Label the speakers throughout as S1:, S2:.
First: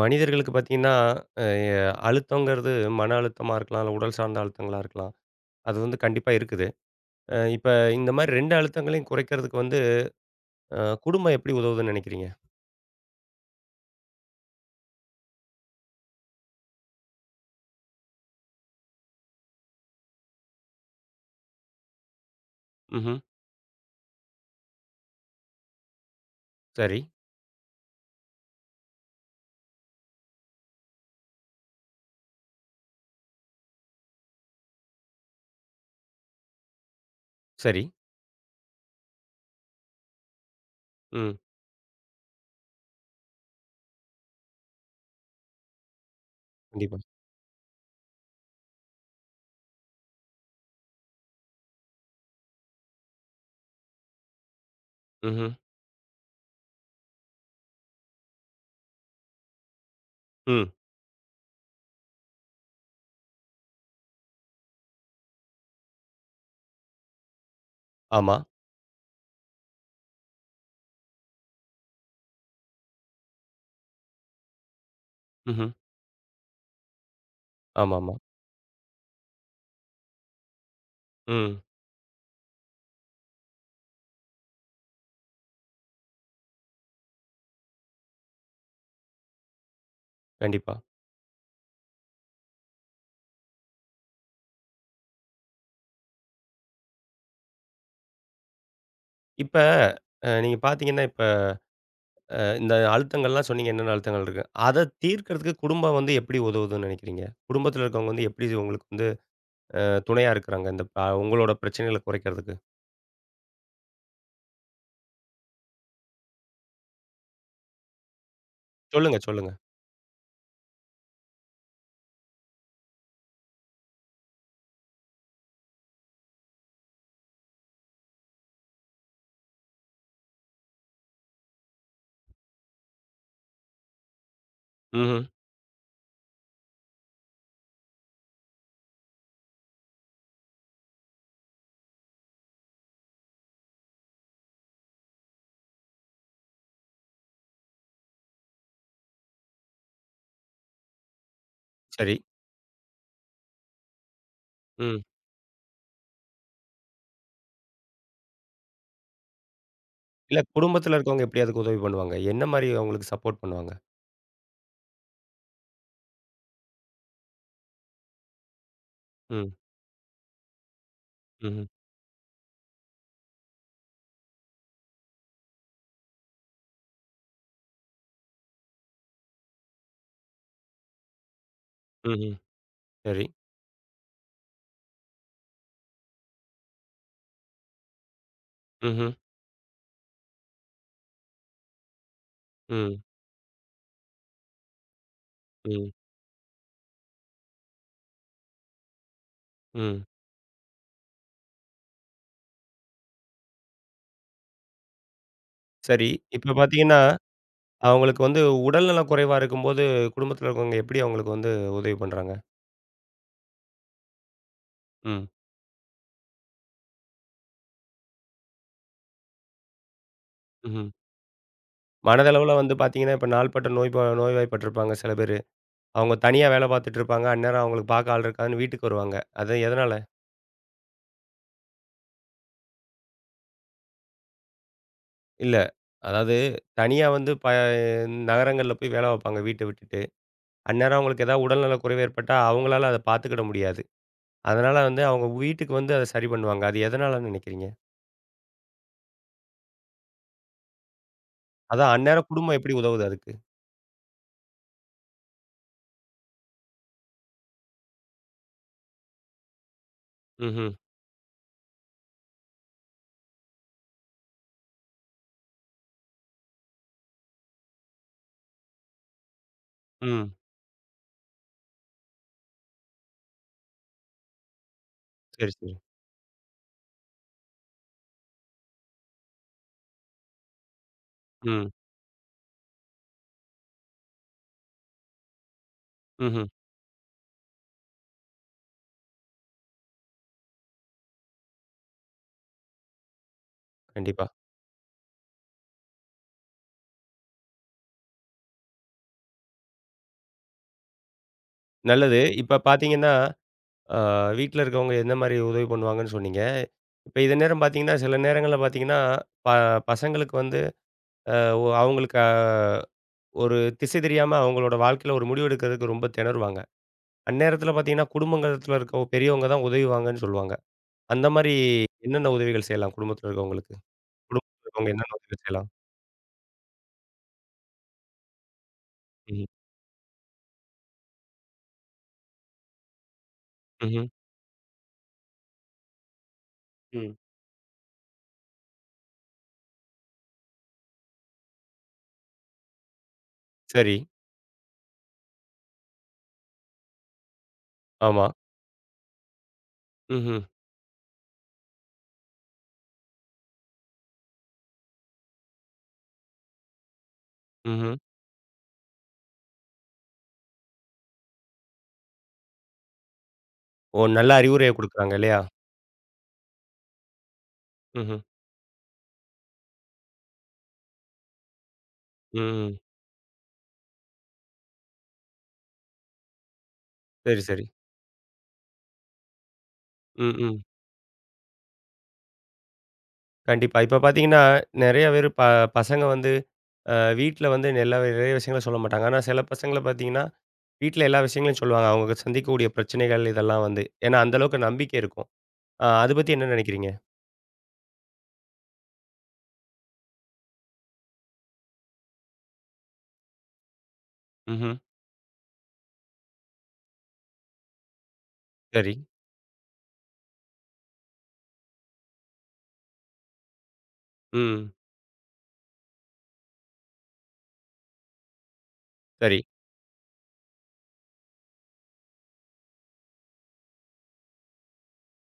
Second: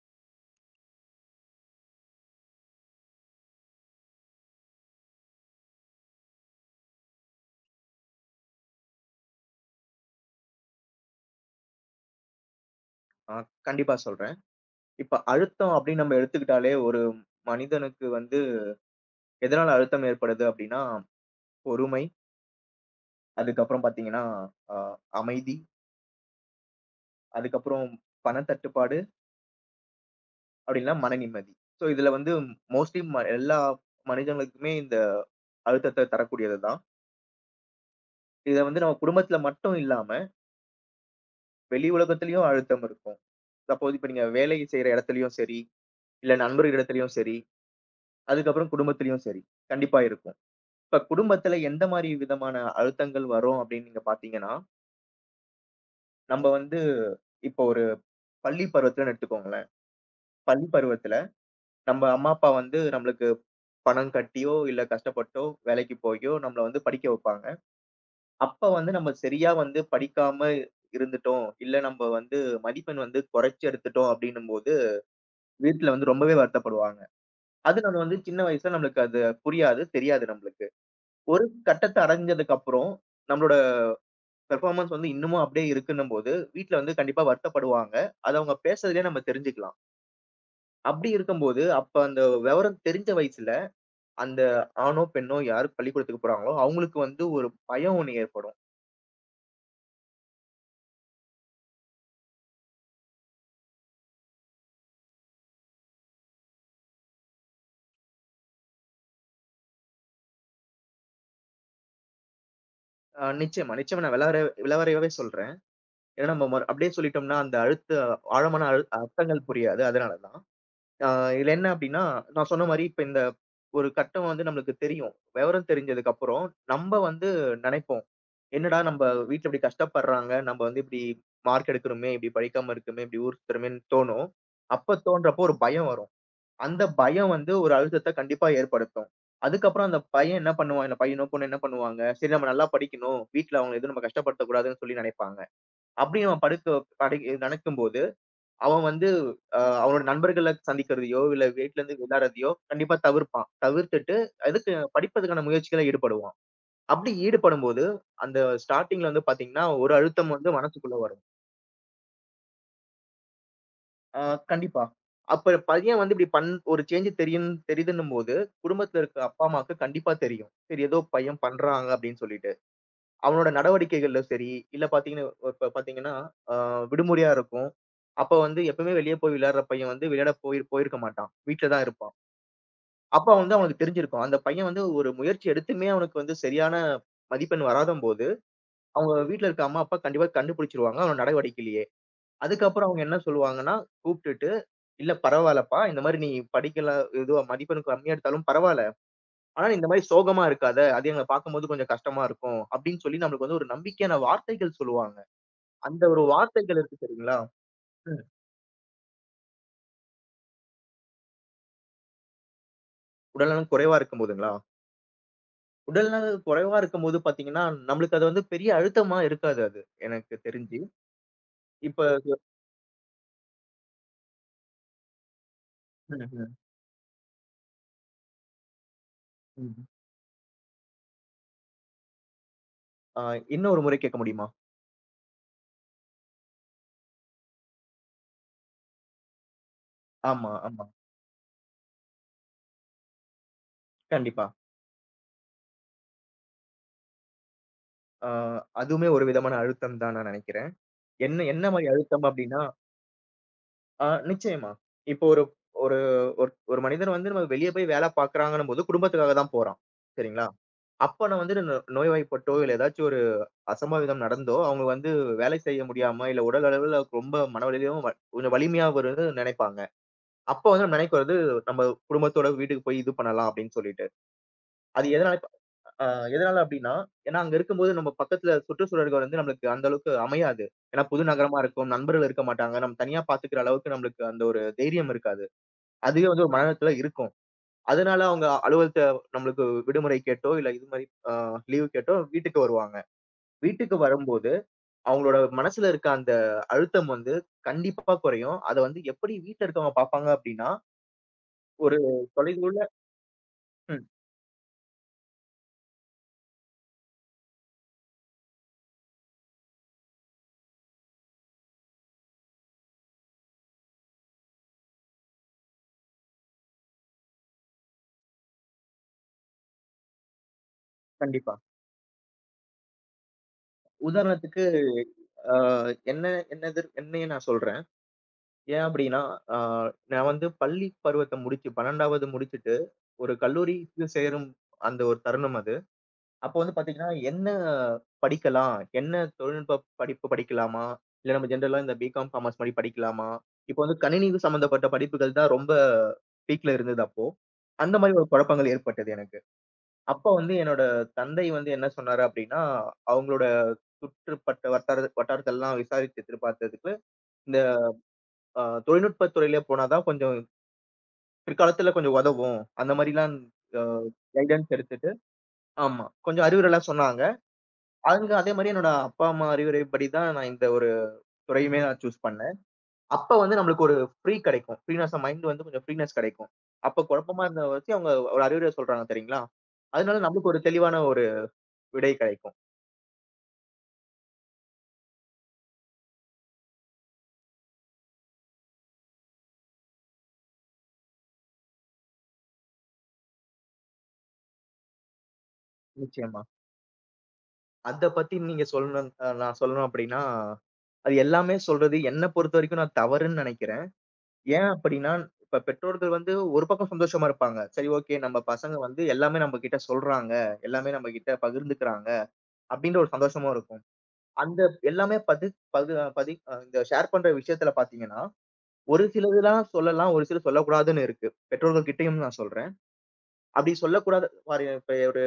S1: மனிதர்களுக்கு பார்த்தீங்கன்னா, அ எ அழுத்தங்கிறது மன அழுத்தமா இருக்கலாம், இல்ல உடல் சார்ந்த அழுத்தங்களா இருக்கலாம். அது வந்து கண்டிப்பா இருக்குது. இப்ப இந்த மாரி 2 அழுத்தங்களையும் குறைக்கிறதுக்கு வந்து அ குடும்பம் எப்படி உதவுதுன்னு நெனைக்கிறீங்க?
S2: ஆ, கண்டிப்பா சொல்றேன். இப்ப அழுத்தம் அப்படின்னு நம்ம எடுத்துக்கிட்டாலே, ஒரு மனிதனுக்கு வந்து எதனால அழுத்தம் ஏற்படுது அப்படின்னா, பொறுமை,
S1: ம்ஹ்ம்.
S2: அதுக்கப்புறம் பார்த்தீங்கன்னா, அ அமைதி,
S1: சரி,
S2: அதுக்கப்புறம் பணத்தட்டுப்பாடு, அப்படின்னா மன நிம்மதி. ஸோ இதுல வந்து மோஸ்ட்லி எல்லா மனிதர்களுக்குமே இந்த அழுத்தத்த தரக்கூடியது தான்.
S1: சரி.
S2: இத வந்து நம்ம குடும்பத்துல மட்டும் இல்லாம,
S1: ம்.
S2: வெளி உலகத்திலயும் அழுத்தம் இருக்கும். சப்போஸ் இப்ப நீங்க வேலை செய்ற இடத்துலயும் சரி, இல்ல நண்பர்கள்
S1: கண்டிப்பா.
S2: இடத்துலயும் சரி, அதுக்கப்புறம் குடும்பத்திலயும் சரி, கண்டிப்பா இருக்கும். இப்ப குடும்பத்துல எந்த மாரி விதமான அழுத்தங்கள் வரும் அப்படின்னு நீங்க பார்த்தீங்கன்னா,
S1: ம்ஹ்ம்.
S2: நம்ம வந்து இப்போ ஒரு பள்ளி பருவத்துலன்னு எடுத்துக்கோங்களேன். பள்ளி
S1: ம்.
S2: பருவத்துல நம்ம அம்மா, அப்பா வந்து நம்மளுக்கு பணம் கட்டியோ, இல்ல கஷ்டப்பட்டோ வேலைக்கு போயோ நம்மள வந்து படிக்க வைப்பாங்க.
S1: ஆமா.
S2: அப்ப வந்து நம்ம சரியா வந்து படிக்காம இருந்துட்டோம், இல்ல நம்ம வந்து மதிப்பெண் வந்து குறைச்சு எடுத்துட்டோம் அப்படின்னும்போது,
S1: ம்ஹ்ம்.
S2: வீட்ல வந்து ரொம்பவே வருத்தப்படுவாங்க. அது நம்ம
S1: ஆமாமா.
S2: வந்து சின்ன வயசுல நம்மளுக்கு அது புரியாது, தெரியாது நம்மளுக்கு. ஒரு
S1: ம்.
S2: கட்டத்த அடைஞ்சதுக்கு அப்புறம் நம்மளோட பெர்ஃபார்மன்ஸ் வந்து இன்னமும் அப்படியே இருக்குன்னும்போது, வீட்ல வந்து கண்டிப்பா வருத்தப்படுவாங்க. அத அவங்க பேசுறதிலயே நம்ம தெரிஞ்சுக்கலாம்.
S1: கண்டிப்பா.
S2: அப்படி இருக்கும்போது, அப்ப அந்த விவரம் தெரிஞ்ச வயசுல, அந்த ஆணோ, பெண்ணோ யாரு பள்ளிக்கூடத்துக்கு போறாங்களோ, அவங்களுக்கு வந்து ஒரு பயம் ஒண்ணு ஏற்படும்.
S1: இப்ப நீங்க பார்த்தீங்கன்னா, இப்ப இந்த அழுத்தங்கள்லாம் சொன்னீங்க என்னென்ன அழுத்தங்கள் இருக்கு. அத தீர்க்கிறதுக்கு குடும்பம் வந்து எப்படி உதவுதுன்னு நெனைக்கிறீங்க? குடும்பத்தில இருக்கவங்க வந்து எப்படி உங்களுக்கு வந்து துணையா இருக்கிறாங்க? இந்த உங்களோட பிரச்சனைகள குறைக்கிறதுக்கு?
S2: நிச்சயமா, நிச்சயமா நான் விளவறையாவே சொல்றேன். ஏன்னா நம்ம மறு அப்படியே சொல்லிட்டோம்னா, அந்த ஆழமான
S1: சொல்லுங்க,
S2: அர்த்தங்கள்
S1: சொல்லுங்க.
S2: புரியாது. அதனால தான். ஆ இதுல என்ன அப்டின்னா, நான் சொன்ன மாரி இப்ப இந்த ஒரு கட்டம் வந்து நம்மளுக்கு தெரியும். விவரம் தெரிஞ்சதுக்கு அப்புறம், நம்ப வந்து நெனைப்போம். என்னடா நம்ப வீட்ல இப்டி கஷ்டப்படுறாங்க. நம்ப வந்து இப்டி மார்க் எடுக்கிறோமே, இப்டி படிக்காம இருக்கோமே, இப்டி ஊர் சுத்துறோமேன்னு தோணும். அப்ப
S1: ம்ஹ்ம்.
S2: தோன்றப்போ ஒரு பயம் வரும். அந்த பயம் வந்து ஒரு அழுத்தத்த கண்டிப்பா ஏற்படுத்தும். அதுக்கப்புறம் அந்த பையன் என்ன பண்ணுவான், இல்ல பையனோ, பொண்ணோ என்ன பண்ணுவாங்க, சரி நம்ம நல்லா படிக்கணும். வீட்ல அவங்கள எதுவும் நம்ம கஷ்டப்படுத்தக்கூடாதுன்னு சொல்லி நெனைப்பாங்க. அப்டி நம்ம படுக்க படி நெனைக்கும்போது அவன் வந்து அவனோட நண்பர்கள சந்திக்கிறதையோ, இல்ல வீட்ல இருந்து
S1: சரி.
S2: விளையாடுறதையோ கண்டிப்பா தவிர்ப்பான். தவிர்த்துட்டு அதுக்கு
S1: ம்.
S2: படிப்பதற்கான முயற்சியில ஈடுபடுவான். அப்படி ஈடுபடும்போது, அந்த ஸ்டார்ட்டிங்ல வந்து பார்த்தீங்கன்னா, ஒரு அழுத்தம்
S1: இல்ல
S2: வந்து
S1: குடும்பத்தில
S2: மனசுக்குள்ள வரும்.
S1: இருக்கவங்க எப்படி அதுக்கு உதவி பண்ணுவாங்க? என்ன மாரி அவங்களுக்கு சப்போர்ட் பண்ணுவாங்க?
S2: அ கண்டிப்பா. அப்ப பையன் வந்து இப்படி ஒரு சேஞ்ச் தெரியுதுன்னும்போது, குடும்பத்தில இருக்க அப்பா,
S1: ம்.
S2: அம்மாவுக்கு கண்டிப்பா தெரியும். சரி ஏதோ பையன்
S1: ம்ஹ்ம்.
S2: பண்றாங்க அப்படின்னு சொல்லிட்டு. அவனோட நடவடிக்கைகள்ல சரி, இல்ல பார்த்தீங்கன்னா இப்ப பார்த்தீங்கன்னா, அ விடுமுறையா இருக்கும். அப்ப வந்து எப்பவுமே வெளிய போய் விளையாடுற பையன் வந்து விளையாட போய் போயிருக்க மாட்டான். வீட்ல தான் இருப்பான்.
S1: ம்ஹ்ம். சரி.
S2: அப்ப வந்து அவனுக்கு தெரிஞ்சிருக்கும். அந்த பையன் வந்து ஒரு முயற்சி எடுத்துமே அவனுக்கு வந்து சரியான மதிப்பெண் வராதம்போது,
S1: ம்ஹ்ம்.
S2: அவங்க வீட்ல இருக்க அம்மா, அப்பா கண்டிப்பா கண்டுபிடிச்சுருவாங்க. அவனோட நடவடிக்கையிலேயே. அதுக்கப்புறம்
S1: ம்.
S2: அவங்க என்ன சொல்லுவாங்கன்னா, கூப்ட்டுட்டு, "இல்ல பரவால்லப்பா.
S1: ம்.
S2: இந்த மாரி நீ படிக்கல இதுவா மதிப்பெண் கம்மியா எடுத்தாலும் பரவால்ல. ஆனா இந்த மாரி
S1: ம்.
S2: சோகமா இருக்காத. அது எங்கள பாக்கும்போது கொஞ்சம் கஷ்டமா இருக்கும்." அப்படின்னு சொல்லி நம்மளுக்கு வந்து ஒரு நம்பிக்கையான வார்த்தைகள் சொல்லுவாங்க. அந்த
S1: சரி.
S2: ஒரு
S1: இப்ப
S2: வார்த்தைகள்
S1: பார்த்தீங்கன்னா,
S2: இருக்கு தெரியுங்களா?
S1: அவங்களுக்கு
S2: ம்.
S1: வந்து உடல்நல குறைவா இருக்கும்போது, குடும்பத்தில இருக்கவங்க எப்படி அவங்களுக்கு வந்து உதவி பண்றாங்க?
S2: உடல்நலம் குறைவா இருக்கும்போதுங்களா?
S1: ம்.
S2: உடல்நலம் குறைவா இருக்கும்போது பாத்தீங்கன்னா, நம்மளுக்கு அது வந்து பெரிய அழுத்தமா இருக்காது அது, எனக்கு தெரிஞ்சு.
S1: ம்ஹ்ம்.
S2: இப்ப
S1: மனதளவுல வந்து பார்த்தீங்கன்னா, இப்ப நாள்பட்ட நோய்வாய்ப்பட்டிருப்பாங்க சில பேரு. அவங்க தனியா வேலை பார்த்துட்டு இருப்பாங்க. அந்நேரம் அவங்களுக்கு பார்க்க ஆள் இருக்காதுன்னு வீட்டுக்கு வருவாங்க. அது
S2: ம்.
S1: எதனால?
S2: ஆ இன்னொரு முறை கேட்க முடியுமா?
S1: இல்ல. அதாவது தனியா வந்து நகரங்கள்ல போய் வேலை பார்ப்பாங்க வீட்ட விட்டுட்டு.
S2: ஆமா, ஆமா.
S1: அந்நேரம் அவங்களுக்கு ஏதாவது உடல்நல குறைவு ஏற்பட்டா, அவங்களால அத பார்த்துக்கிட முடியாது.
S2: கண்டிப்பா.
S1: அதனால வந்து அவங்க வீட்டுக்கு வந்து அத சரி பண்ணுவாங்க. அது எதனாலன்னு நினைக்கிறீங்க?
S2: ஆ அதுவுமே ஒரு விதமான அழுத்தம் தான் நான் நினைக்கிறேன். என்ன என்ன மாரி
S1: அதான்
S2: அழுத்தம்
S1: அந்நேரம் குடும்பம்
S2: அப்டின்னா,
S1: எப்படி உதவுது அதுக்கு?
S2: நிச்சயமா. இப்போ ஒரு ஒரு ஒரு ஒரு மனிதர் வந்து நம்ம வெளிய போய் வேல பார்க்குறாங்கன்னும்போது குடும்பத்துக்காக தான் போறான். சரிங்களா?
S1: ம்ஹ்ம்.
S2: அப்ப நான் வந்து நோய்வாய்ப்பட்டோ, இல்ல ஏதாச்சும் ஒரு அசம்பாவிதம் நடந்தோ, அவங்க வந்து வேலை செய்ய முடியாம, இல்ல உடல் அளவுல ரொம்ப மனவலிமையும் கொஞ்சம் வலிமையா வரும்னு நினைப்பாங்க.
S1: ம்.
S2: அப்ப வந்து நம்ம நினைக்கிறது, நம்ம குடும்பத்தோட வீட்டுக்கு போய் இது பண்ணலாம் அப்டின்னு சொல்லிட்டு. அது எதனால
S1: சரி, சரி.
S2: ஆ எதனால அப்டின்னா, ஏன்னா அங்க இருக்கும்போது நம்ம பக்கத்துல சுற்றுச்சூழல்கள் வந்து நம்மளுக்கு அந்த அளவுக்கு அமையாது. ஏன்னா புது நகரமா
S1: ம்.
S2: இருக்கும், நண்பர்கள் இருக்க மாட்டாங்க. நம்ம தனியா பாத்துக்கிற அளவுக்கு நம்மளுக்கு அந்த ஒரு தைரியம் இருக்காது. அதுவே வந்து
S1: ம்ஹ்ம்.
S2: ஒரு மன அழுத்தத்துல இருக்கும். அதனால அவங்க அலுவலகத்த நம்மளுக்கு விடுமுறை கேட்டோ, இல்ல இது மாரி லீவ் கேட்டோ வீட்டுக்கு வருவாங்க. வீட்டுக்கு
S1: கண்டிப்பா.
S2: வரும்போது அவங்களோட மனசுல இருக்க அந்த அழுத்தம் வந்து கண்டிப்பா குறையும். அத வந்து எப்படி வீட்ல இருக்கவங்க பாப்பாங்க அப்டின்னா, ஒரு
S1: நல்லது. இப்ப
S2: தொலைதூர
S1: பார்த்தீங்கன்னா, அ
S2: ம்.
S1: வீட்ல இருக்கவங்க எந்த மாரி உதவி பண்ணுவாங்கன்னு சொன்னீங்க. இப்ப இதே நேரம் பார்த்தீங்கன்னா, சில நேரங்கள்ல பார்த்தீங்கன்னா, ப பசங்களுக்கு வந்து அ ஒ அவங்களுக்கு ஒரு திசை தெரியாம அவங்களோட வாழ்க்கையில ஒரு முடிவு எடுக்கிறதுக்கு ரொம்ப திணறுவாங்க. அந்நேரத்துல பார்த்தீங்கன்னா, குடும்பங்கத்துல இருக்க பெரியவங்க தான் உதவுவாங்கன்னு சொல்லுவாங்க. அந்த மாரி
S2: கண்டிப்பா.
S1: என்னென்ன உதவிகள் செய்யலாம் குடும்பத்துல இருக்கவங்களுக்கு? குடும்பத்துல
S2: உதாரணத்துக்கு
S1: இருக்கவங்க என்னென்ன உதவி
S2: அ
S1: செய்யலாம்?
S2: என்ன என்ன எதிர் என்னையே நான் சொல்றேன். ஏன் அப்படின்னா,
S1: ம்.
S2: ஆ நான் வந்து பள்ளி பருவத்த முடிச்சு 12வது முடிச்சுட்டு, ஒரு கல்லூரிக்கு
S1: ம்ஹ்ம்.
S2: சேரும் அந்த ஒரு தருணம் அது. அப்போ வந்து பாத்தீங்கன்னா,
S1: ம்.
S2: என்ன படிக்கலாம்? என்ன தொழில்நுட்ப படிப்பு படிக்கலாமா? இல்ல நம்ம ஜென்ரலா இந்த பிகாம், காமர்ஸ் மாரி படிக்கலாமா? இப்போ
S1: சரி.
S2: வந்து கணினி சம்மந்தப்பட்ட படிப்புகள் தான் ரொம்ப பீக்ல இருந்தது அப்போ. அந்த மாரி
S1: ஆமா.
S2: ஒரு குழப்பங்கள் ஏற்பட்டது எனக்கு. அப்போ
S1: ம்ஹ்ம்.
S2: வந்து என்னோட தந்தை வந்து என்ன சொன்னாரு அப்படின்னா, அவங்களோட சுற்றுப்பட்ட வட்டார வட்டாரத்தெல்லாம் விசாரிச்சு எதிர்பார்த்ததுக்கு, இந்த
S1: ம்ஹ்ம்.
S2: தொழில்நுட்பத் துறையிலே போனா தான் கொஞ்சம் பிற்காலத்துல கொஞ்சம் உதவும். அந்த மாரிலாம் அ
S1: ஓ! நல்ல அறிவுரைய
S2: கைடன்ஸ் எடுத்துட்டு
S1: குடுக்குறாங்க இல்லையா?
S2: ஆமா. கொஞ்சம் அறிவுரைலாம் சொன்னாங்க.
S1: ம்ஹ்ம்.
S2: அவங்க அதே மாரி என்னோட அப்பா, அம்மா அறிவுரைப்படி தான் நான் இந்த ஒரு துறையுமே நான் சூஸ் பண்ணேன்.
S1: ம்.
S2: அப்ப வந்து நம்மளுக்கு ஒரு ஃப்ரீ கிடைக்கும். ஃப்ரீனஸ் மைண்ட் வந்து கொஞ்சம் ஃப்ரீனஸ் கிடைக்கும். அப்ப
S1: சரி,
S2: குழப்பமா
S1: சரி.
S2: இருந்தத வச்சு அவங்க ஒரு அறிவுரை சொல்றாங்க தெரியுங்களா? அதனால
S1: ம்,
S2: நம்மளுக்கு
S1: ம்.
S2: ஒரு தெளிவான ஒரு விடை கிடைக்கும்.
S1: கண்டிப்பா. இப்ப பார்த்தீங்கன்னா, நெறைய பேரு பசங்க வந்து வீட்ல வந்து எல்லா நிறைய விஷயங்கள சொல்ல மாட்டாங்க. ஆனா சில பசங்கள பார்த்தீங்கன்னா வீட்ல எல்லா விஷயங்களையும் சொல்லுவாங்க. அவங்க சந்திக்கக்கூடிய பிரச்சனைகள் இதெல்லாம் வந்து. ஏன்னா, அந்த அளவுக்கு நம்பிக்கை இருக்கும். அத பத்தி
S2: நிச்சயமா.
S1: என்ன நினைக்கிறீங்க?
S2: அத பத்தி நீங்க சொல்லணும் நான் சொல்லணும் அப்படின்னா, அது எல்லாமே சொல்றது என்ன பொறுத்தவரைக்கும் நான் தவறுன்னு நெனைக்கிறேன். ஏன்
S1: ம்ஹ்ம்.
S2: அப்படின்னா, இப்ப பெற்றோர்கள் வந்து ஒரு பக்கம் சந்தோஷமா இருப்பாங்க. சரி ஓகே நம்ம பசங்க
S1: சரி.
S2: வந்து எல்லாமே நம்மகிட்ட சொல்றாங்க. எல்லாமே நம்மகிட்ட பகிர்ந்துக்கிறாங்க. அப்படின்ற ஒரு சந்தோஷமும் இருக்கும். அந்த
S1: ம்.
S2: எல்லாமே பதி பகு பதி அ இந்த ஷேர் பண்ற விஷயத்துல பார்த்தீங்கன்னா, ஒரு
S1: சரி.
S2: சிலதுலாம் சொல்லலாம். ஒரு சிலது சொல்லக்கூடாதுன்னு இருக்கு. பெற்றோர்கள் கிட்டயும் நான் சொல்றேன். அப்படி சொல்லக்கூடாத பாரு இப்ப ஒரு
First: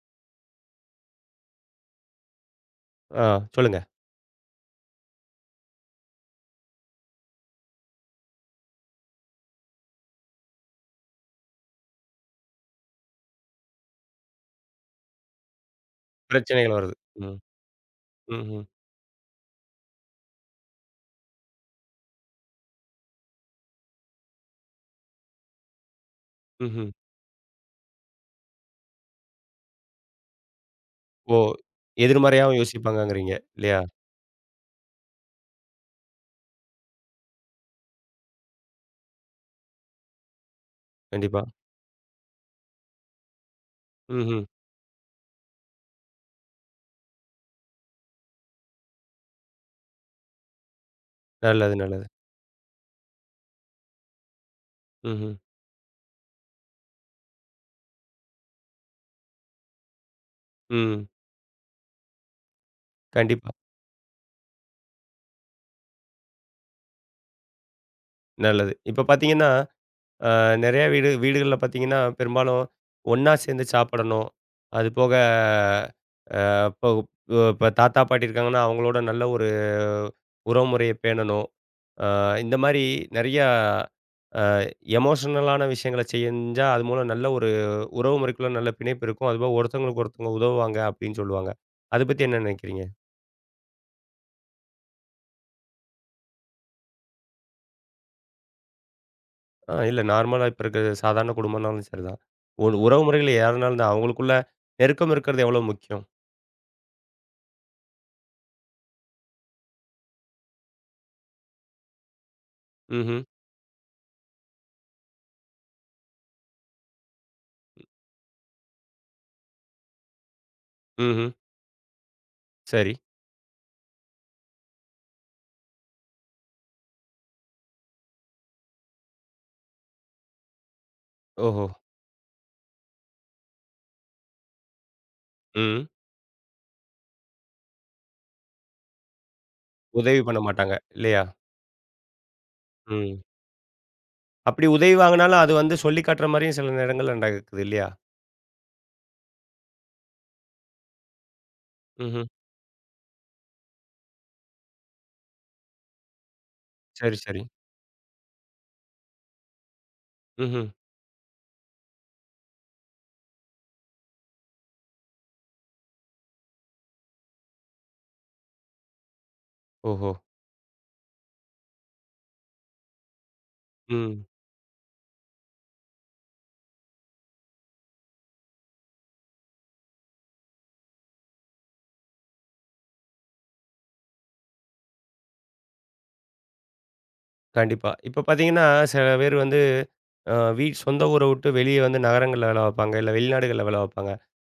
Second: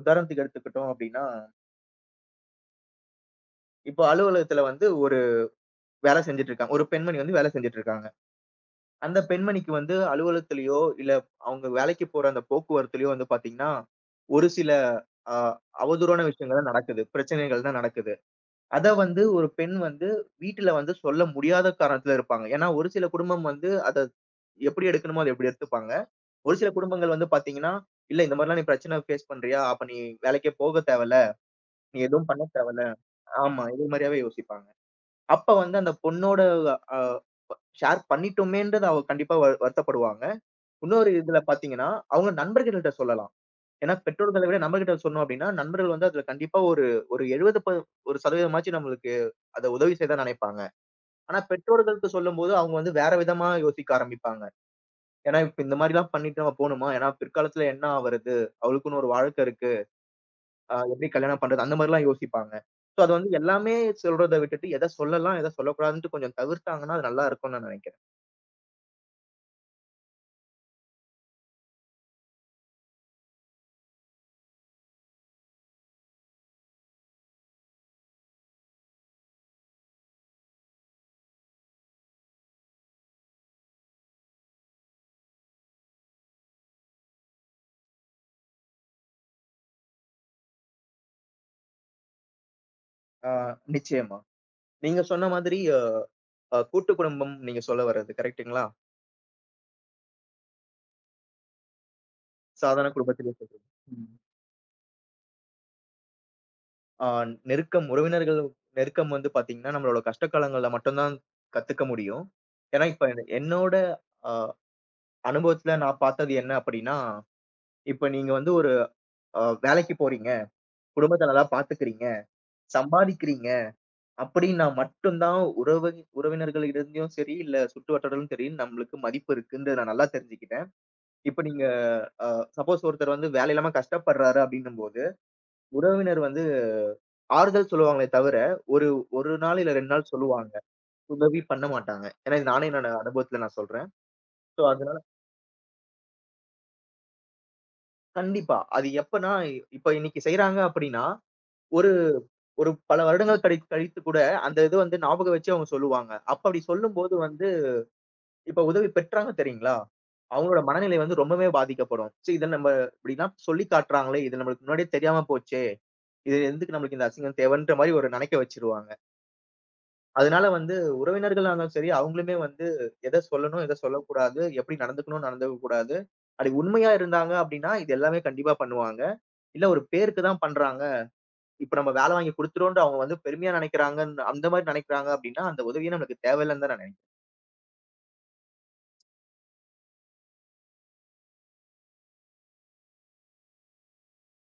S2: உதாரணத்துக்கு எடுத்துக்கிட்டோம் அப்படின்னா,
S1: ஆ, சொல்லுங்க.
S2: இப்போ அலுவலகத்துல வந்து ஒரு வேலை செஞ்சுட்டு இருக்காங்க. ஒரு பெண்மணி வந்து வேலை செஞ்சுட்டு இருக்காங்க. அந்த பெண்மணிக்கு வந்து அலுவலகத்திலயோ, இல்ல அவங்க வேலைக்கு போற அந்த போக்குவரத்துலயோ வந்து பாத்தீங்கன்னா, ஒரு சில அ அவதூறான விஷயங்கள்லாம்
S1: பிரச்சனைகள் வருது.
S2: நடக்குது.
S1: ம்.
S2: பிரச்சனைகள் தான் நடக்குது.
S1: ம்ஹ்ம்.
S2: அத வந்து ஒரு பெண் வந்து வீட்டுல வந்து சொல்ல முடியாத காரணத்துல இருப்பாங்க. ஏன்னா, ஒரு சில குடும்பம் வந்து அத எப்படி எடுக்கணுமோ, அத எப்படி எடுத்துப்பாங்க. ஒரு சில
S1: ம்ஹ்ம்.
S2: குடும்பங்கள் வந்து பாத்தீங்கன்னா, "இல்ல இந்த மாரிலாம் நீ பிரச்சனை ஃபேஸ் பண்றியா? அப்ப நீ வேலைக்கே போக தேவையில்ல.
S1: ஓ!
S2: நீ எதுவும் பண்ண
S1: எதிர்மறையாவும்
S2: தேவையில்ல."
S1: யோசிப்பாங்கங்கிறீங்க.
S2: ஆமா.
S1: இல்லையா?
S2: இது மாரியாவே யோசிப்பாங்க. அப்ப வந்து அந்த பொண்ணோட அ ஷேர் பண்ணிட்டோமேன்றது அவ கண்டிப்பா வருத்தப்படுவாங்க. இன்னொரு இதுல
S1: கண்டிப்பா.
S2: பார்த்தீங்கன்னா, அவங்க நண்பர்கள்ட்ட சொல்லலாம். ஏன்னா
S1: ம்ஹ்ம்.
S2: பெற்றோர்கள விட நண்பர்கிட்ட சொன்னோம் அப்டின்னா, நண்பர்கள் வந்து அதுல கண்டிப்பா ஒரு ஒரு 70 ஒரு சதவீதமாச்சும் நம்மளுக்கு அத உதவி செய்ய தான் நினைப்பாங்க. ஆனா
S1: நல்லது, நல்லது.
S2: பெற்றோர்களுக்கு சொல்லும்போது அவங்க வந்து வேற விதமா யோசிக்க ஆரம்பிப்பாங்க.
S1: ம்ஹ்ம்.
S2: ஏன்னா இப்ப இந்த மாரிலாம் பண்ணிட்டு நம்ம போணுமா? ஏன்னா பிற்காலத்துல என்ன ஆவறது? அவளுக்குன்னு ஒரு வாழ்க்கை இருக்கு.
S1: ம்.
S2: எப்படி கல்யாணம் பண்றது? அந்த மாரிலாம் யோசிப்பாங்க. சோ அது வந்து
S1: கண்டிப்பா.
S2: எல்லாமே சொல்றத விட்டுட்டு எத சொல்லலாம், எத சொல்லக்கூடாதுன்ட்டு கொஞ்சம் தவிர்த்தாங்கன்னா, அது நல்லா இருக்கும்னு நான் நினைக்கிறேன்.
S1: நல்லது. இப்ப பார்த்தீங்கன்னா, அ நெறைய வீடு வீடுகள்ல பார்த்தீங்கன்னா, பெரும்பாலும் ஒண்ணா சேர்ந்து சாப்பிடணும். அது போக அ இப்போ இப்ப தாத்தா, பாட்டி இருக்காங்கன்னா, அவங்களோட நல்ல ஒரு உறவுமுறைய பேணணும். அ இந்த மாரி நெறையா அ எமோஷனலான விஷயங்கள செஞ்சா, அது மூலம் நல்ல ஒரு உறவு முறைக்குள்ள நல்ல பிணைப்பு இருக்கும். அதுபோக ஒருத்தவங்களுக்கு ஒருத்தவங்க உதவுவாங்க அப்டின்னு சொல்லுவாங்க. அத பத்தி என்ன நெனைக்கிறீங்க?
S2: ஆ நிச்சயமா. நீங்க சொன்ன மாதிரி கூட்டு குடும்பம் நீங்க சொல்ல வர்றது கரெக்ட்டுங்களா?
S1: ஆ, இல்ல நார்மலா இப்ப இருக்கிற சாதாரண குடும்பம்னாலும் சரிதான். ஒரு
S2: சாதாரண
S1: உறவு முறைகள்
S2: குடும்பத்திலே சொல்றீங்க.
S1: யாருனாலும் தான்
S2: ம்.
S1: அவங்களுக்குள்ள நெருக்கம் இருக்கிறது எவ்வளோ முக்கியம்?
S2: ஆ நெருக்கம் உறவினர்கள் நெருக்கம் வந்து பார்த்தீங்கன்னா, நம்மளோட கஷ்ட காலங்கள்ல மட்டும் தான் கத்துக்க முடியும். ஏன்னா, இப்ப
S1: ம்ஹ்ம்.
S2: என்னோட அ அனுபவத்துல நான் பார்த்தது என்ன அப்படின்னா, இப்ப நீங்க வந்து ஒரு வேலைக்கு போறீங்க, குடும்பத்த
S1: ம்ஹ்ம்.
S2: நல்லா பார்த்துக்கிறீங்க,
S1: சரி.
S2: சம்பாதிக்கிறீங்க அப்படின்னா மட்டும் தான் உறவு உறவினர்களிடந்தும் சரி, இல்ல சுற்று வட்டாரத்திலும் சரி, நம்மளுக்கு மதிப்பு இருக்குன்றத நான் நல்லா தெரிஞ்சுக்கிட்டேன். இப்ப நீங்க
S1: ஓஹோ!
S2: அ சப்போஸ் ஒருத்தர் வந்து வேலை இல்லாம கஷ்டப்படுறாரு அப்படின்னும்போது,
S1: ம்.
S2: உறவினர் வந்து ஆறுதல் சொல்லுவாங்களே தவிர, ஒரு 1 நாள் இல்ல 2 நாள்
S1: உதவி பண்ண
S2: சொல்லுவாங்க.
S1: மாட்டாங்க. இல்லையா?
S2: உதவி பண்ண மாட்டாங்க. ஏன்னா, இது நானே என்னோட
S1: ம்.
S2: அனுபவத்துல நான் சொல்றேன். சோ,
S1: அப்படி உதவி
S2: அதனால
S1: வாங்குனாலும் அது வந்து சொல்லி காட்டுற மாரியும் சில நேரங்கள்ல நடக்குது இல்லையா?
S2: கண்டிப்பா. அது எப்பன்னா, இப்ப இன்னைக்கு செய்றாங்க அப்படின்னா, ஒரு
S1: ம்ஹ்ம்.
S2: ஒரு பல வருடங்கள் கழித்து கூட அந்த இது வந்து ஞாபகம் வச்சு அவங்க சொல்லுவாங்க. அப்ப அப்படி சொல்லும்போது
S1: சரி, சரி.
S2: வந்து, இப்ப உதவி பெற்றாங்க தெரியுங்களா? அவங்களோட
S1: ம்ஹ்ம்.
S2: மனநிலை வந்து ரொம்பவே பாதிக்கப்படும். சரி இத நம்ம இப்படிலாம் சொல்லி காட்டுறாங்களே, இது நம்மளுக்கு முன்னாடியே தெரியாம போச்சே! இது எதுக்கு நம்மளுக்கு இந்த அசிங்கம் தேவைன்ற மாரி ஒரு நெனைக்க வச்சுருவாங்க.
S1: ஓஹோ!
S2: அதனால வந்து உறவினர்களா இருந்தாலும் சரி, அவங்களுமே வந்து எத சொல்லணும், எத
S1: ம்.
S2: சொல்லக்கூடாது, எப்படி நடந்துக்கணும், நடந்துக்க கூடாது. அப்படி உண்மையா இருந்தாங்க அப்படின்னா, இது எல்லாமே கண்டிப்பா பண்ணுவாங்க. இல்ல ஒரு பேருக்கு தான் பண்றாங்க. இப்ப நம்ம வேலை வாங்கி குடுத்துட்டோம்ன்ட்டு அவங்க வந்து பெருமையா நினைக்கிறாங்கன்னு அந்த மாதிரி நினைக்கிறாங்க அப்படின்னா, அந்த உதவியே நம்மளுக்கு தேவையில்லன்னு தான் நான் நினைக்கிறேன்.
S1: கண்டிப்பா. இப்ப பார்த்தீங்கன்னா, சில பேர் வந்து அ வீ சொந்த ஊர விட்டு வெளிய வந்து நகரங்கள்ல வேல பார்ப்பாங்க. இல்ல வெளிநாடுகள்ல வேல பார்ப்பாங்க.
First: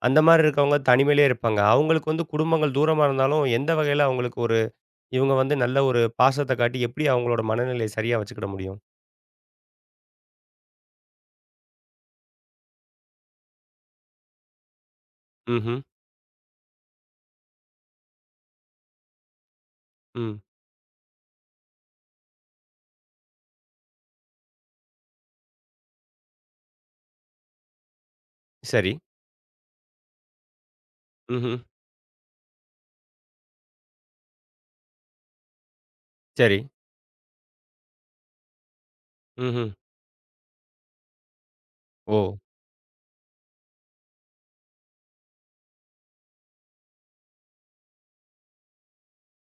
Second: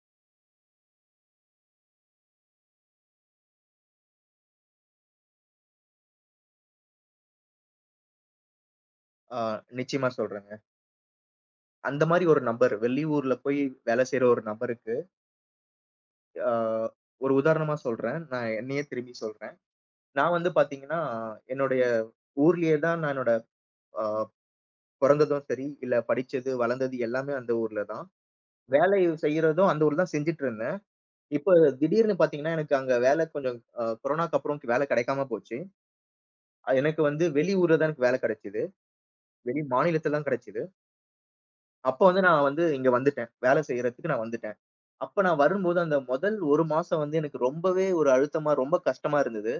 S1: அந்த மாரி இருக்கவங்க தனிமையிலே இருப்பாங்க. அவங்களுக்கு வந்து குடும்பங்கள் தூரமா இருந்தாலும், எந்த வகையில அவங்களுக்கு ஒரு இவங்க வந்து நல்ல ஒரு பாசத்த காட்டி எப்படி அவங்களோட மனநிலைய சரியா வச்சுக்கிட முடியும்?
S2: ஆ நிச்சயமா சொல்றேங்க. அந்த மாதிரி ஒரு நபர் வெளியூர்ல போய் வேலை செய்ற ஒரு நபருக்கு,
S1: ம்ஹ்ம்.
S2: ஆ ஒரு உதாரணமா சொல்றேன். நான் என்னையே திரும்பி சொல்றேன். நான்
S1: ம்.
S2: வந்து பாத்தீங்கன்னா, என்னுடைய ஊர்லயே தான் நான் என்னோட ஆ பொறந்ததும் சரி, இல்ல படிச்சது, வளர்ந்தது எல்லாமே அந்த ஊர்ல தான்.
S1: சரி.
S2: வேலை செய்றதும் அந்த ஊர்ல தான் செஞ்சுட்டு இருந்தேன்.
S1: ம்ஹ்ம்.
S2: இப்ப திடீர்னு பார்த்தீங்கன்னா, எனக்கு அங்க வேலை கொஞ்சம் கொரோனாக்கு அப்புறம் வேலை கிடைக்காம போச்சு.
S1: சரி.
S2: எனக்கு வந்து வெளியூர்ல தான் எனக்கு வேலை கிடைச்சது. வெளி
S1: ம்ஹ்ம்.
S2: மாநிலத்தில தான் கிடைச்சது. அப்ப
S1: ஓ!
S2: வந்து நான் வந்து இங்க வந்துட்டேன். வேலை செய்றதுக்கு நான் வந்துட்டேன். அப்ப நான் வரும்போது அந்த முதல் 1 மாசம் வந்து எனக்கு ரொம்பவே ஒரு அழுத்தமா, ரொம்ப கஷ்டமா இருந்தது.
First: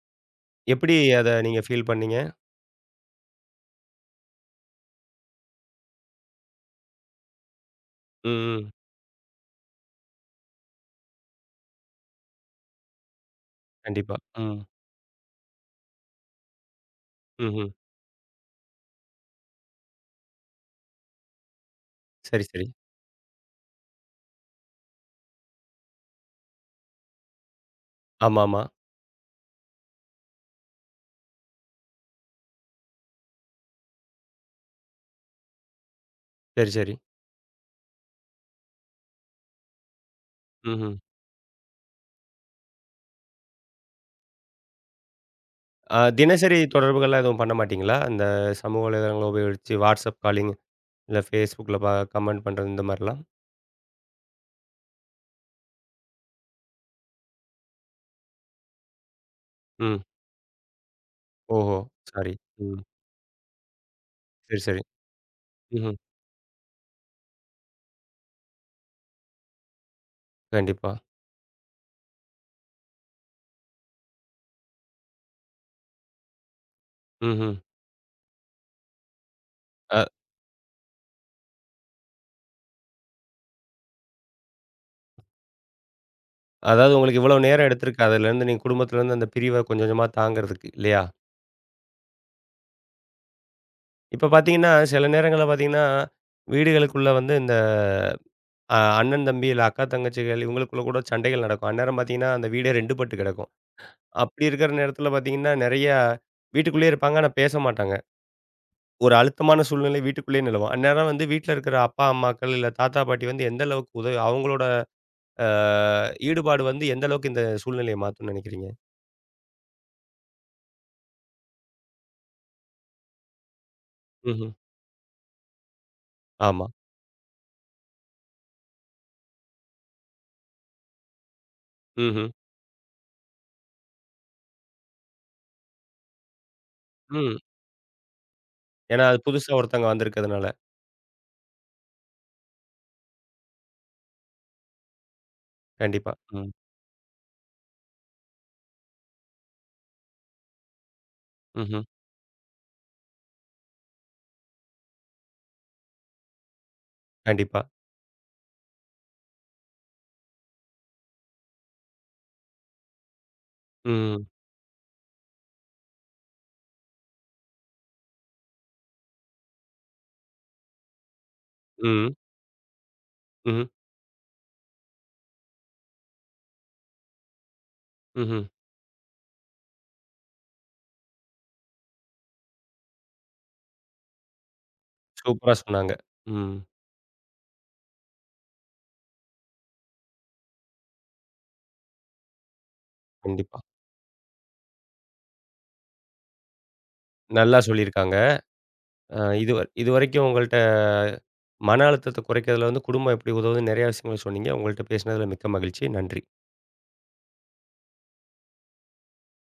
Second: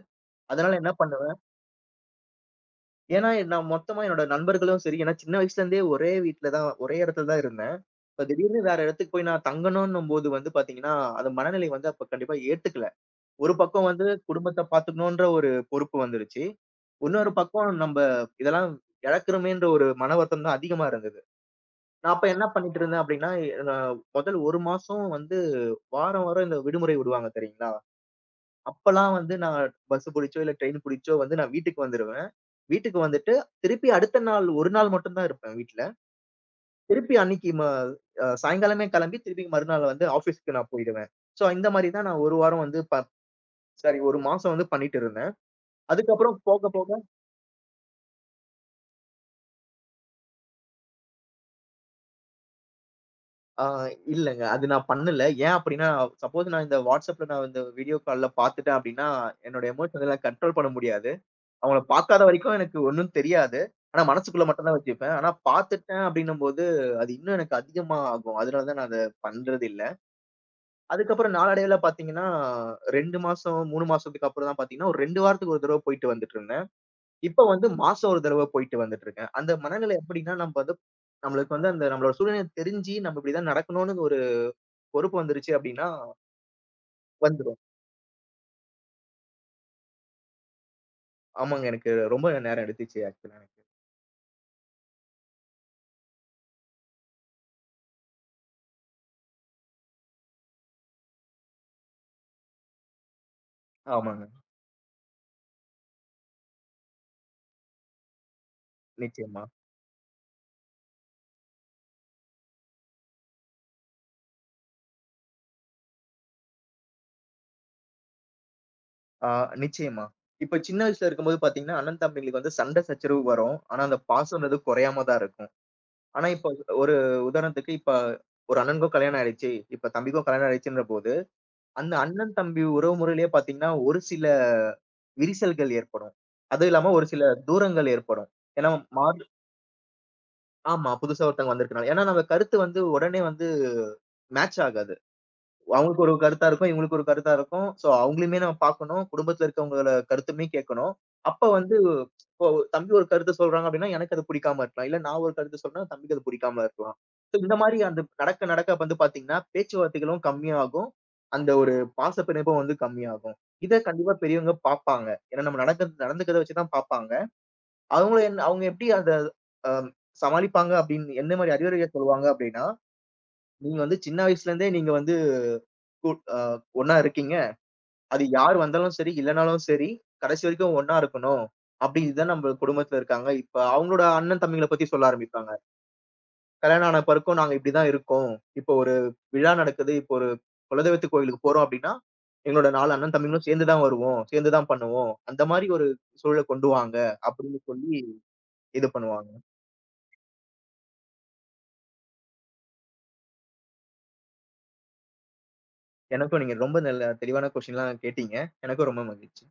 S2: அதனால என்ன
S1: எப்படி அத
S2: பண்ணுவேன்
S1: நீங்க ஃபீல் பண்ணீங்க?
S2: ஏன்னா நான் மொத்தமா என்னோட நண்பர்களும் சரி ஏன்னா சின்ன வயசுலேருந்தே ஒரே வீட்ல தான் ஒரே இடத்துல தான் இருந்தோம். இப்ப திடீர்னு
S1: ம்.
S2: வேற இடத்துக்கு போய் நான் தங்கணும்ன்னும்போது வந்து பாத்தீங்கன்னா, அது மனநிலை வந்து அப்ப கண்டிப்பா ஏத்துக்கல. ஒரு பக்கம் வந்து
S1: கண்டிப்பா. ம். கண்டிப்பா. ம்.
S2: குடும்பத்த பாத்துக்கணுன்ற ஒரு பொறுப்பு வந்துருச்சு. இன்னொரு
S1: ம்ஹ்ம்.
S2: பக்கம் நம்ப இதெல்லாம் இழக்கிறோமேன்ற ஒரு மன வருத்தம் தான் அதிகமா இருந்தது. நான் அப்ப
S1: சரி,
S2: என்ன
S1: சரி.
S2: பண்ணிட்டு இருந்தேன் அப்படின்னா, நான் முதல் 1 மாசம் வந்து வாரம், வாரம் இந்த விடுமுறை விடுவாங்க தெரியுங்களா?
S1: ஆமாமா.
S2: அப்பல்லாம் வந்து நான் பஸ் புடிச்சோ, இல்ல ட்ரெயின் புடிச்சோ வந்து நான் வீட்டுக்கு வந்துருவேன். வீட்டுக்கு வந்துட்டு திருப்பி அடுத்த நாள் 1 நாள் மட்டும் தான் இருப்பேன் வீட்ல.
S1: சரி, சரி.
S2: திருப்பி அன்னைக்கு ம அ சாயங்காலமே கிளம்பி, திருப்பி மறுநாள் வந்து ஆஃபீஸ்க்கு நான்
S1: ம்ஹ்ம்.
S2: போயிடுவேன். ஸோ இந்த மாரி தான் நான் 1 வாரம் வந்து சாரி 1 மாசம் வந்து பண்ணிட்டு இருந்தேன். அதுக்கப்புறம்
S1: தினசரி
S2: போக போக
S1: தொடர்புகள்லாம் எதுவும் பண்ண மாட்டீங்களா? அந்த சமூக வலைதளங்கள உபயோகிச்சு வாட்ஸ்அப் காலிங், இல்ல Facebookல கமெண்ட் பண்றது இந்த மாரிலாம்?
S2: ஆ இல்லங்க. அது நான் பண்ணல. ஏன் அப்டின்னா, சப்போஸ் நான் இந்த WhatsAppல நான் இந்த வீடியோ கால்ல பார்த்துட்டேன் அப்டின்னா, என்னோட
S1: ம்.
S2: எமோஷன் எல்லாம் கண்ட்ரோல் பண்ண முடியாது.
S1: ஓஹோ!
S2: அவங்கள பார்க்காத
S1: சாரி.
S2: வரைக்கும் எனக்கு
S1: ம்.
S2: ஒண்ணும் தெரியாது. ஆனா மனசுக்குள்ள
S1: சரி,
S2: மட்டும் தான்
S1: சரி.
S2: வச்சுப்பேன். ஆனா
S1: ம்ஹ்ம்.
S2: பார்த்துட்டேன் அப்டின்னும்போது, அது இன்னும் எனக்கு அதிகமா ஆகும். அதனால தான் நான் அத பண்றது இல்ல.
S1: கண்டிப்பா.
S2: அதுக்கப்புறம் நாளடைவில பார்த்தீங்கன்னா, 2 மாசம், 3 மாசத்துக்கு அப்புறம் தான் பார்த்தீங்கன்னா, ஒரு 2 வாரத்துக்கு ஒரு தடவ போயிட்டு வந்துட்டுருந்தேன். இப்ப
S1: ம்ஹ்ம்.
S2: வந்து மாசம் ஒரு தடவ போயிட்டு வந்துட்டுருக்கேன். அந்த மனநிலை
S1: அ
S2: எப்படின்னா, நம்ம வந்து நம்மளுக்கு வந்து அந்த நம்மளோட சூழ்நிலை தெரிஞ்சு, நம்ம இப்படிதான் நடக்கணும்னு ஒரு பொறுப்பு வந்துருச்சு அப்படின்னா,
S1: அதாவது உங்களுக்கு இவ்வளவு
S2: வந்துரும்.
S1: நேரம் எடுத்திருக்கு. அதுலேருந்து நீங்க குடும்பத்திலேருந்து அந்த பிரிவ கொஞ்சம் கொஞ்சமா தாங்கிறதுக்கு இல்லையா?
S2: ஆமாங்க. எனக்கு ரொம்ப நேரம் எடுத்துச்சு ஆக்சுவலா எனக்கு.
S1: இப்ப பார்த்தீங்கன்னா, சில நேரங்கள்ல பார்த்தீங்கன்னா, வீடுகளுக்குள்ள வந்து இந்த அண்ணன், தம்பி இல்ல அக்கா, தங்கச்சிகள் இவங்களுக்குள்ள கூட சண்டைகள் நடக்கும். அந்நேரம் பார்த்தீங்கன்னா, அந்த வீடே 2 பட்டு கிடக்கும்.
S2: ஆமாங்க.
S1: அப்படி இருக்கிற நேரத்தில பார்த்தீங்கன்னா, நெறைய வீட்டுக்குள்ளேயே இருப்பாங்க. ஆனா பேச மாட்டாங்க. ஒரு
S2: நிச்சயமா.
S1: அழுத்தமான சூழ்நிலை வீட்டுக்குள்ளேயே நிலவும். அந்நேரம் வந்து வீட்ல இருக்கிற அப்பா, அம்மாக்கள் இல்ல தாத்தா, பாட்டி வந்து எந்த அளவுக்கு உதவி அவங்களோட அ ஈடுபாடு வந்து எந்த அளவுக்கு இந்த சூழ்நிலைய மாத்தும்னு நினைக்கிறீங்க?
S2: ஆ நிச்சயமா. இப்ப சின்ன வயசுல இருக்கும்போது பார்த்தீங்கன்னா, அண்ணன் தம்பிங்களுக்கு வந்து சண்டை சச்சரவு வரும். ஆனா அந்த
S1: ம்ஹ்ம்.
S2: பாசம்ன்றது குறையாம தான் இருக்கும். ஆனா இப்ப
S1: ஆமா.
S2: ஒரு உதாரணத்துக்கு இப்ப ஒரு அண்ணனுக்கும் கல்யாணம் ஆயிடுச்சு. இப்ப தம்பிக்கும் கல்யாணம் ஆயிடுச்சுன்ற போது, அந்த
S1: ம்ஹ்ம்.
S2: அண்ணன் தம்பி உறவு முறையிலேயே பார்த்தீங்கன்னா, ஒரு சில விரிசல்கள் ஏற்படும். அதுவும் இல்லாம ஒரு சில
S1: ம்.
S2: தூரங்கள் ஏற்படும். ஏன்னா
S1: ஏன்னா அது
S2: மாறு
S1: புதுசா ஒருத்தங்க வந்திருக்கிறதுனால.
S2: ஆமா புதுசா ஒருத்தவங்க வந்திருக்கனால. ஏன்னா நம்ம கருத்து வந்து உடனே வந்து மேட்ச் ஆகாது. அவங்களுக்கு
S1: கண்டிப்பா.
S2: ஒரு கருத்தா
S1: ம்.
S2: இருக்கும். இவங்களுக்கு ஒரு கருத்தா இருக்கும். சோ, அவங்களையுமே நம்ம பார்க்கணும். குடும்பத்துல இருக்கவங்களோட கருத்துமே கேட்கணும். அப்ப வந்து
S1: ம்ஹ்ம்.
S2: இப்போ தம்பி ஒரு கருத்து சொல்றாங்க அப்படின்னா, எனக்கு அது பிடிக்காம இருக்கலாம். இல்ல நான் ஒரு கருத்து சொல்றேன், தம்பிக்கு அது பிடிக்காம இருக்கலாம். சோ, இந்த
S1: கண்டிப்பா.
S2: மாரி அந்த நடக்க நடக்க வந்து பார்த்தீங்கன்னா, பேச்சுவார்த்தைகளும் கம்மியாகும். அந்த ஒரு பாச பிணைப்பும் வந்து கம்மியாகும். இத கண்டிப்பா
S1: ம்.
S2: பெரியவங்க பார்ப்பாங்க. ஏன்னா நம்ம நடக்கறது நடந்துக்கிறத வச்சு தான் பார்ப்பாங்க. அவங்களும் என்ன அவங்க எப்படி அத அ சமாளிப்பாங்க அப்படின்னு என்ன மாரி அறிவுரைகள்
S1: ம்.
S2: சொல்லுவாங்க அப்படின்னா
S1: ம்.
S2: நீங்க வந்து சின்ன வயசுல இருந்தே நீங்க வந்து கூ அ ஒண்ணா இருக்கீங்க. அது
S1: ம்ஹ்ம்.
S2: யார் வந்தாலும் சரி, இல்லனாலும் சரி, கடைசி வரைக்கும் ஒண்ணா இருக்கணும். அப்படி இதுதான் நம்ம குடும்பத்துல இருக்காங்க. இப்ப அவங்களோட அண்ணன், தம்பிங்கள பத்தி சொல்ல ஆரம்பிப்பாங்க.
S1: சூப்பரா சொன்னாங்க. ம்.
S2: கல்யாணம் ஆன பிறகும் நாங்க இப்படிதான் இருக்கோம். இப்போ ஒரு விழா நடக்குது. இப்போ ஒரு குலதெய்வத்து கோயிலுக்கு போறோம் அப்படின்னா, எங்களோட 4 அண்ணன் தம்பிங்களும்
S1: கண்டிப்பா.
S2: சேர்ந்து தான் வருவோம். சேர்ந்து தான் பண்ணுவோம். அந்த மாதிரி ஒரு சூழல கொண்டு வாங்க
S1: நல்லா
S2: அப்படின்னு சொல்லி
S1: சொல்லியிருக்காங்க.
S2: இது
S1: அ
S2: பண்ணுவாங்க.
S1: இதுவ இதுவரைக்கும் உங்கள்ட்ட மன அழுத்தத்த குறைக்கிறதுல வந்து குடும்பம் எப்படி உதவுதுன்னு நெறைய விஷயங்கள் சொன்னீங்க. உங்கள்ட்ட பேசினதுல மிக்க மகிழ்ச்சி. நன்றி.
S2: எனக்கும் நீங்க ரொம்ப நல்ல தெளிவான கொஸ்டின்லாம் கேட்டீங்க. எனக்கும் ரொம்ப மகிழ்ச்சி.